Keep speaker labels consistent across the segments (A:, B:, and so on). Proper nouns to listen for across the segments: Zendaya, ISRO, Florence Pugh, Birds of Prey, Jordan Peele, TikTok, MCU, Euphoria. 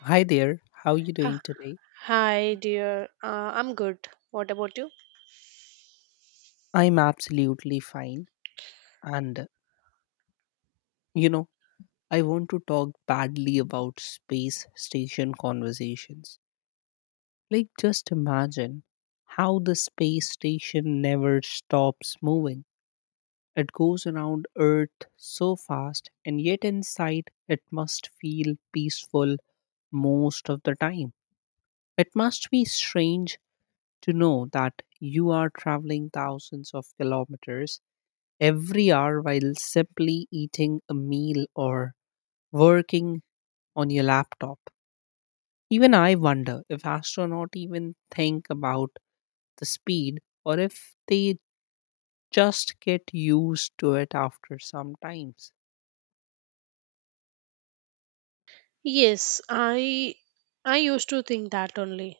A: Hi there, how are you doing
B: Ah,
A: today?
B: Hi, dear. I'm good. What about you?
A: I'm absolutely fine. And, you know, I want to talk badly about space station conversations. Like, just imagine how the space station never stops moving. It goes around Earth so fast, and yet inside it must feel peaceful most of the time. It must be strange to know that you are traveling thousands of kilometers every hour while simply eating a meal or working on your laptop. Even I wonder if astronauts even think about the speed or if they just get used to it after some times.
B: Yes, I used to think that only.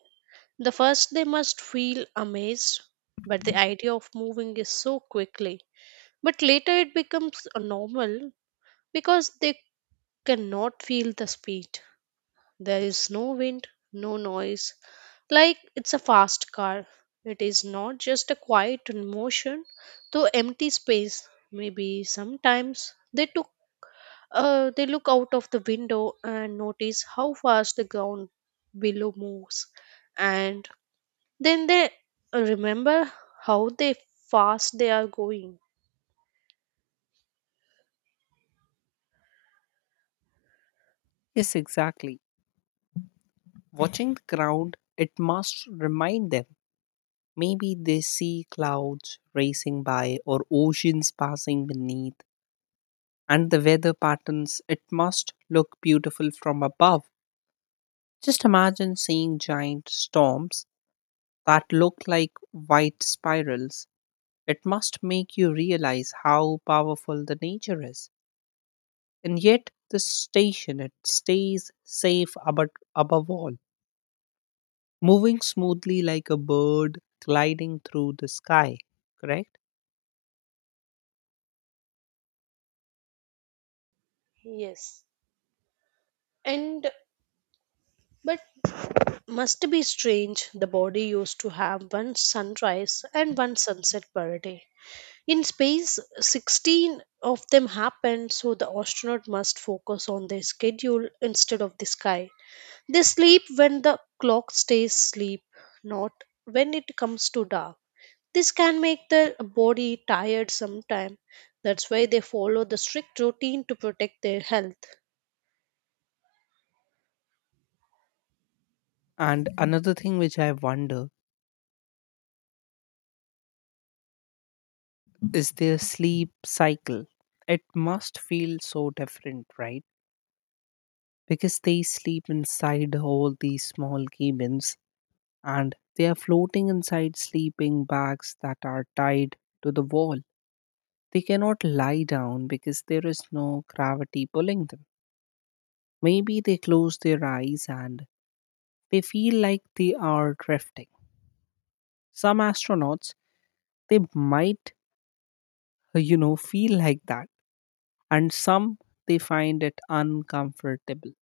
B: The first they must feel amazed, but the idea of moving is so quickly. But later it becomes a normal because they cannot feel the speed. There is no wind, no noise. Like it's a fast car. It is not just a quiet motion, though empty space. Maybe sometimes they look out of the window and notice how fast the ground below moves. And then they remember how they fast they are going.
A: Yes, exactly. Watching the ground, it must remind them. Maybe they see clouds racing by or oceans passing beneath, and the weather patterns, it must look beautiful from above. Just imagine seeing giant storms that look like white spirals. It must make you realize how powerful the nature is. And yet, the station it stays safe above, above all, moving smoothly like a bird gliding through the sky, correct?
B: Yes. And but must be strange the body used to have one sunrise and one sunset per day. In space, 16 of them happen, so the astronaut must focus on their schedule instead of the sky. They sleep when the clock stays asleep, not when it comes to dark. This can make their body tired sometime. That's why they follow the strict routine to protect their health.
A: And another thing which I wonder is their sleep cycle. It must feel so different, right? Because they sleep inside all these small cabins and they are floating inside sleeping bags that are tied to the wall. They cannot lie down because there is no gravity pulling them. Maybe they close their eyes and they feel like they are drifting. Some astronauts, they might, feel like that, and some they find it uncomfortable.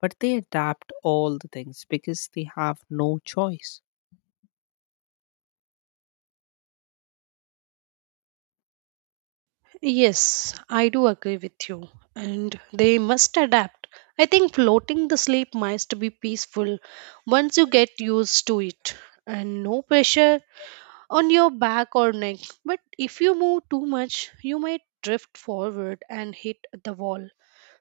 A: But they adapt all the things because they have no choice.
B: Yes, I do agree with you. And they must adapt. I think floating the sleep must be peaceful once you get used to it and no pressure on your back or neck. But if you move too much, you might drift forward and hit the wall.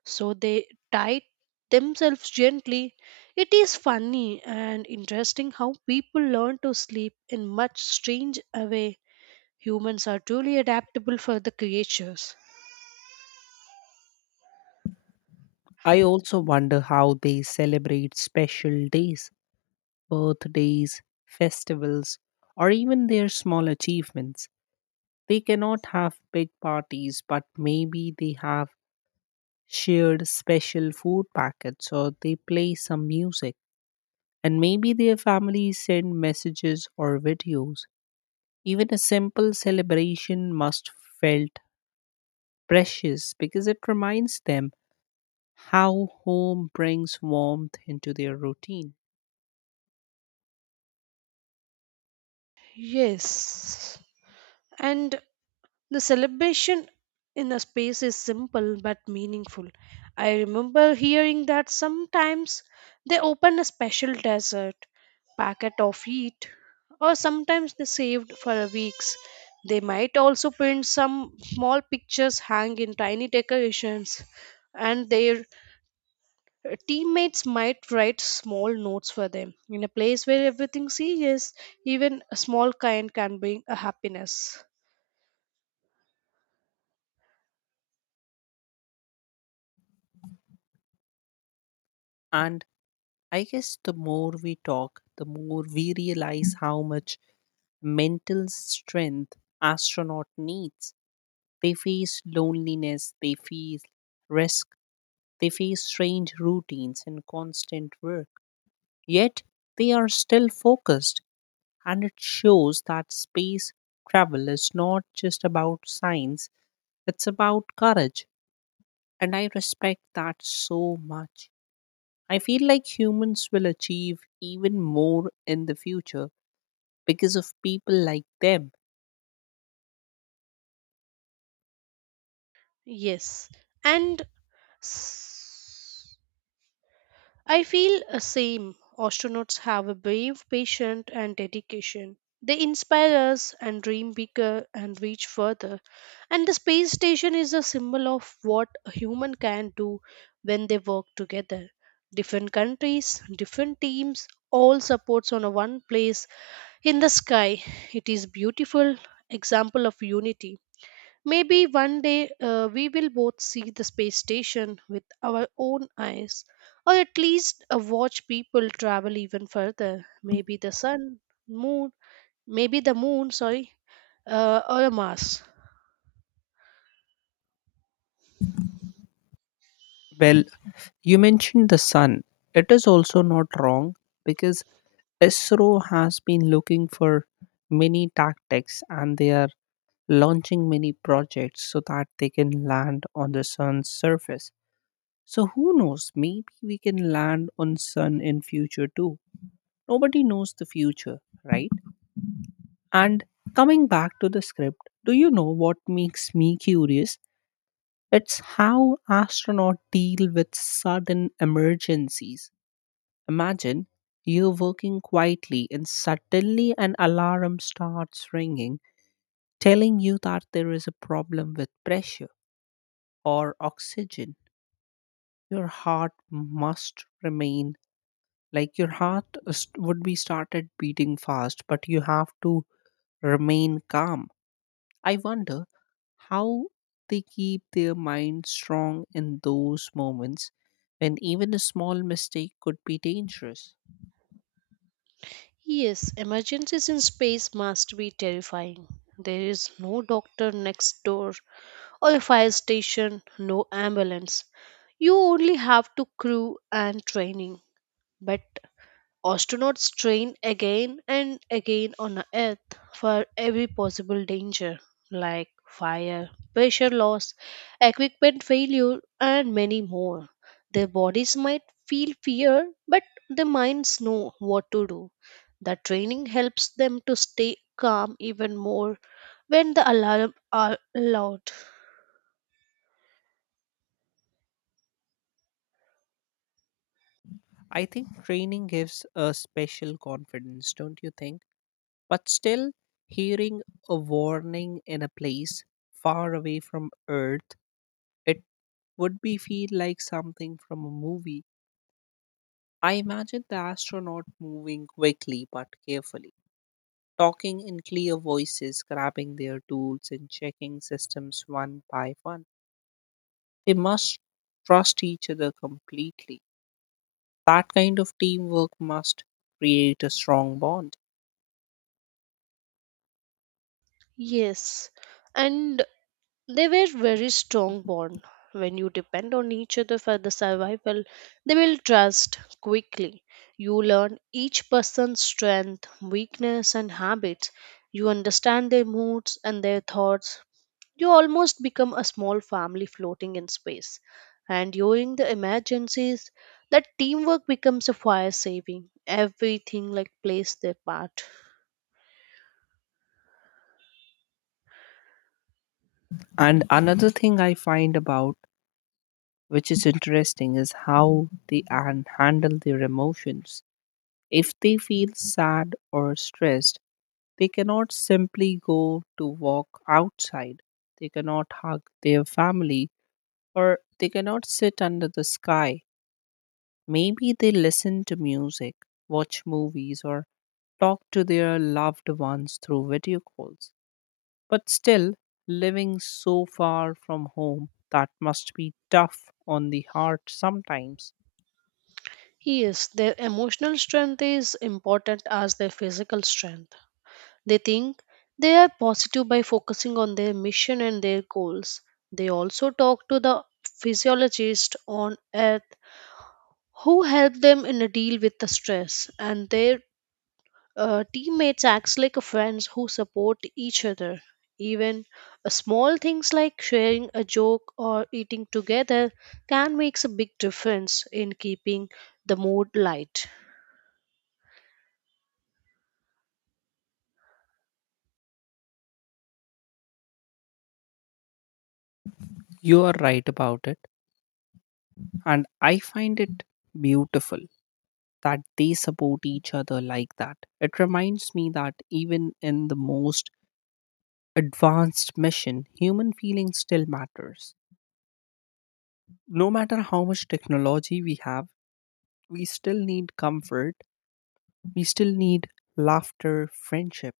B: So they tied themselves gently. It is funny and interesting how people learn to sleep in much strange a way. Humans are truly adaptable for the creatures.
A: I also wonder how they celebrate special days, birthdays, festivals, or even their small achievements. They cannot have big parties, but maybe they have shared special food packets or they play some music. And maybe their families send messages or videos. Even a simple celebration must felt precious because it reminds them how home brings warmth into their routine.
B: Yes. And the celebration in a space is simple but meaningful. I remember hearing that sometimes they open a special dessert, packet of it, or sometimes they saved for a weeks. They might also print some small pictures, hang in tiny decorations, and their teammates might write small notes for them. In a place where everything's serious, even a small kind can bring a happiness.
A: And I guess the more we talk, the more we realize how much mental strength astronaut needs. They face loneliness, they face risk, they face strange routines and constant work. Yet they are still focused, and it shows that space travel is not just about science, it's about courage. And I respect that so much. I feel like humans will achieve even more in the future because of people like them.
B: Yes. And I feel the same. Astronauts have a brave, patient, and dedication. They inspire us and dream bigger and reach further. And the space station is a symbol of what a human can do when they work together. Different countries, different teams, all supports on a one place in the sky. It is beautiful example of unity. Maybe one day we will both see the space station with our own eyes, or at least watch people travel even further. Maybe the sun, moon, maybe the moon, sorry, or Mars.
A: Well, you mentioned the sun. It is also not wrong because ISRO has been looking for many tactics and they are launching many projects so that they can land on the sun's surface. So who knows, maybe we can land on sun in future too. Nobody knows the future, right? And coming back to the script, do you know what makes me curious? It's how astronauts deal with sudden emergencies. Imagine you're working quietly and suddenly an alarm starts ringing telling you that there is a problem with pressure or oxygen. Your heart must remain, like your would be started beating fast, but you have to remain calm. I wonder how they keep their mind strong in those moments when even a small mistake could be dangerous.
B: Yes, emergencies in space must be terrifying. There is no doctor next door, or a fire station, no ambulance. You only have to crew and training. But astronauts train again and again on Earth for every possible danger like fire, pressure loss, equipment failure, and many more. Their bodies might feel fear, but their minds know what to do. The training helps them to stay calm even more when the alarm are loud.
A: I think training gives a special confidence, don't you think? But still, hearing a warning in a place far away from Earth, it would be feel like something from a movie. I imagine the astronaut moving quickly but carefully, talking in clear voices, grabbing their tools and checking systems one by one. They must trust each other completely. That kind of teamwork must create a strong bond.
B: Yes, and they were very strong bond. When you depend on each other for the survival, they will trust quickly. You learn each person's strength, weakness, and habits. You understand their moods and their thoughts. You almost become a small family floating in space. And during the emergencies, that teamwork becomes a fire saving. Everything like plays their part.
A: And another thing I find about which is interesting is how they handle their emotions. If they feel sad or stressed, they cannot simply go to walk outside. They cannot hug their family or they cannot sit under the sky. Maybe they listen to music, watch movies, or talk to their loved ones through video calls. But still, living so far from home, that must be tough on the heart sometimes.
B: Yes, their emotional strength is important as their physical strength. They think they are positive by focusing on their mission and their goals. They also talk to the physiologist on earth who help them in a deal with the stress and their teammates acts like a friends who support each other even a small things like sharing a joke or eating together can makes a big difference in keeping the mood light.
A: You are right about it, and I find it beautiful that they support each other like that. It reminds me that even in the most advanced mission, human feeling still matters. No matter how much technology we have, we still need comfort, we still need laughter, friendship.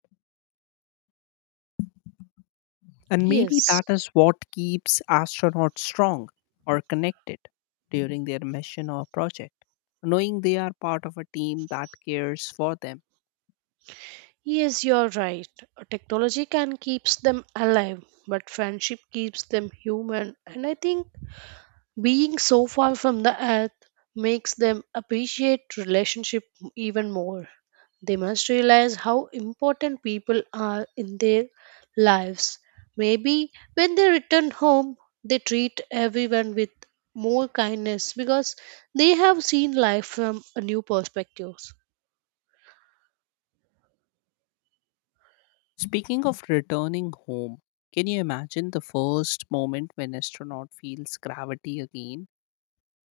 A: And maybe
B: Yes.
A: that is what keeps astronauts strong or connected during their mission or project, knowing they are part of a team that cares for them.
B: Yes, you're right. Technology can keeps them alive, but friendship keeps them human. And I think being so far from the earth makes them appreciate relationship even more. They must realize how important people are in their lives. Maybe when they return home, they treat everyone with more kindness because they have seen life from a new perspective.
A: Speaking of returning home, can you imagine the first moment when astronaut feels gravity again?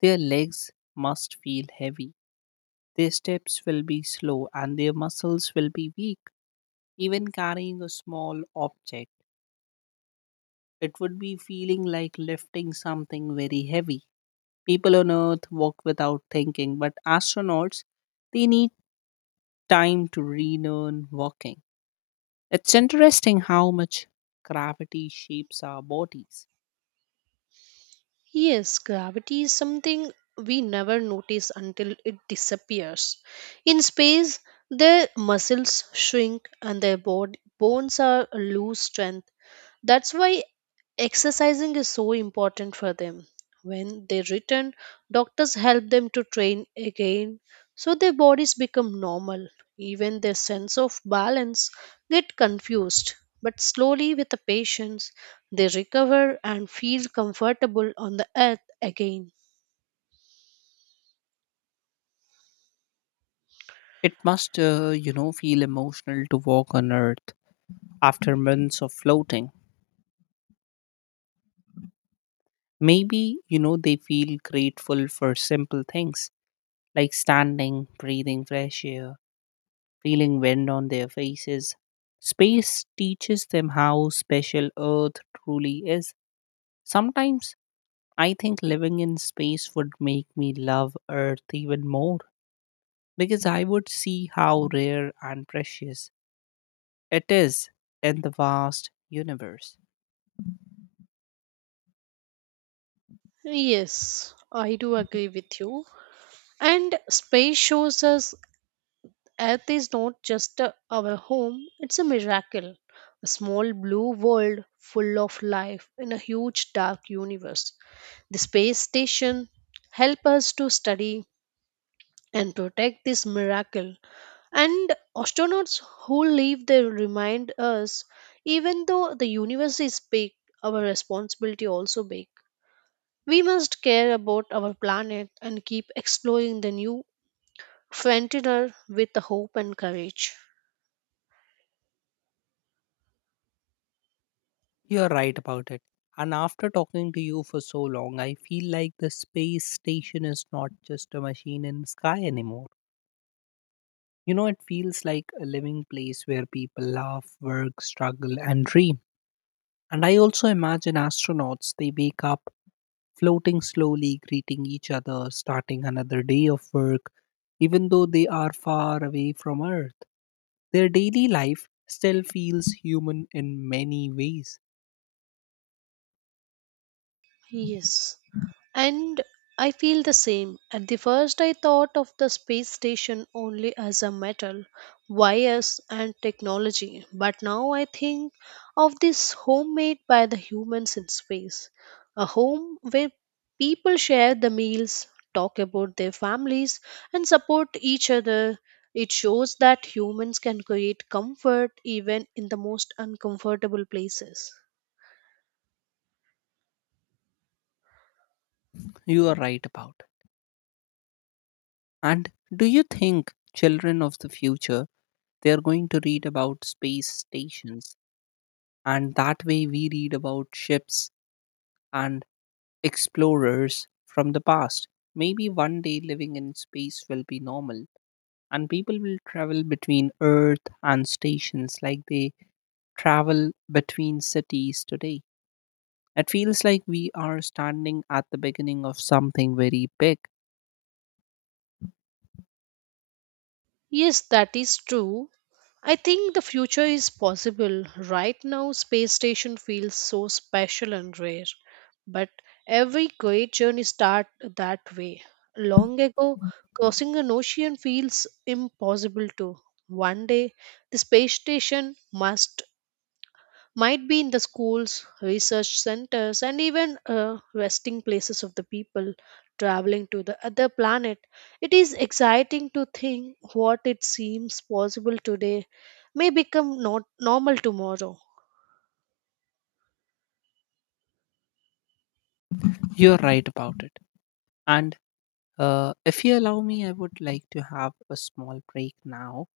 A: Their legs must feel heavy. Their steps will be slow and their muscles will be weak. Even carrying a small object, it would be feeling like lifting something very heavy. People on Earth walk without thinking, but astronauts, they need time to relearn walking. It's interesting how much gravity shapes our bodies.
B: Yes, gravity is something we never notice until it disappears. In space, their muscles shrink and their bones are lose strength. That's why exercising is so important for them. When they return, doctors help them to train again so their bodies become normal. Even their sense of balance get confused. But slowly with the patience, they recover and feel comfortable on the earth again.
A: It must, feel emotional to walk on Earth after months of floating. Maybe, they feel grateful for simple things like standing, breathing fresh air, feeling wind on their faces. Space teaches them how special Earth truly is. Sometimes I think living in space would make me love Earth even more because I would see how rare and precious it is in the vast universe.
B: Yes, I do agree with you. And space shows us Earth is not just our home, it's a miracle. A small blue world full of life in a huge dark universe. The space station helps us to study and protect this miracle. And astronauts who leave there remind us even though the universe is big, our responsibility also big. We must care about our planet and keep exploring the new frontier with hope and courage.
A: You're right about it. And after talking to you for so long, I feel like the space station is not just a machine in the sky anymore. It feels like a living place where people laugh, work, struggle, and dream. And I also imagine astronauts, they wake up floating slowly, greeting each other, starting another day of work, even though they are far away from Earth. Their daily life still feels human in many ways.
B: Yes. And I feel the same. At the first, I thought of the space station only as a metal, wires, and technology. But now I think of this home made by the humans in space. A home where people share the meals, talk about their families, and support each other. It shows that humans can create comfort even in the most uncomfortable places.
A: You are right about. And do you think children of the future, they are going to read about space stations and that way we read about ships and explorers from the past. Maybe one day living in space will be normal and people will travel between Earth and stations like they travel between cities today. It feels like we are standing at the beginning of something very big.
B: Yes, that is true. I think the future is possible. Right now, space station feels so special and rare, but every great journey starts that way. Long ago, crossing an ocean feels impossible too. One day, the space station must might be in the schools, research centers, and even resting places of the people traveling to the other planet. It is exciting to think what it seems possible today may become not normal tomorrow.
A: You're right about it. And if you allow me, I would like to have a small break now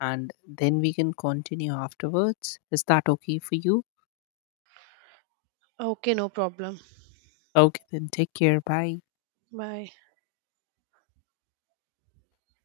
A: and then we can continue afterwards. Is that okay for you?
B: Okay, no problem.
A: Okay, then take care. Bye.
B: Bye.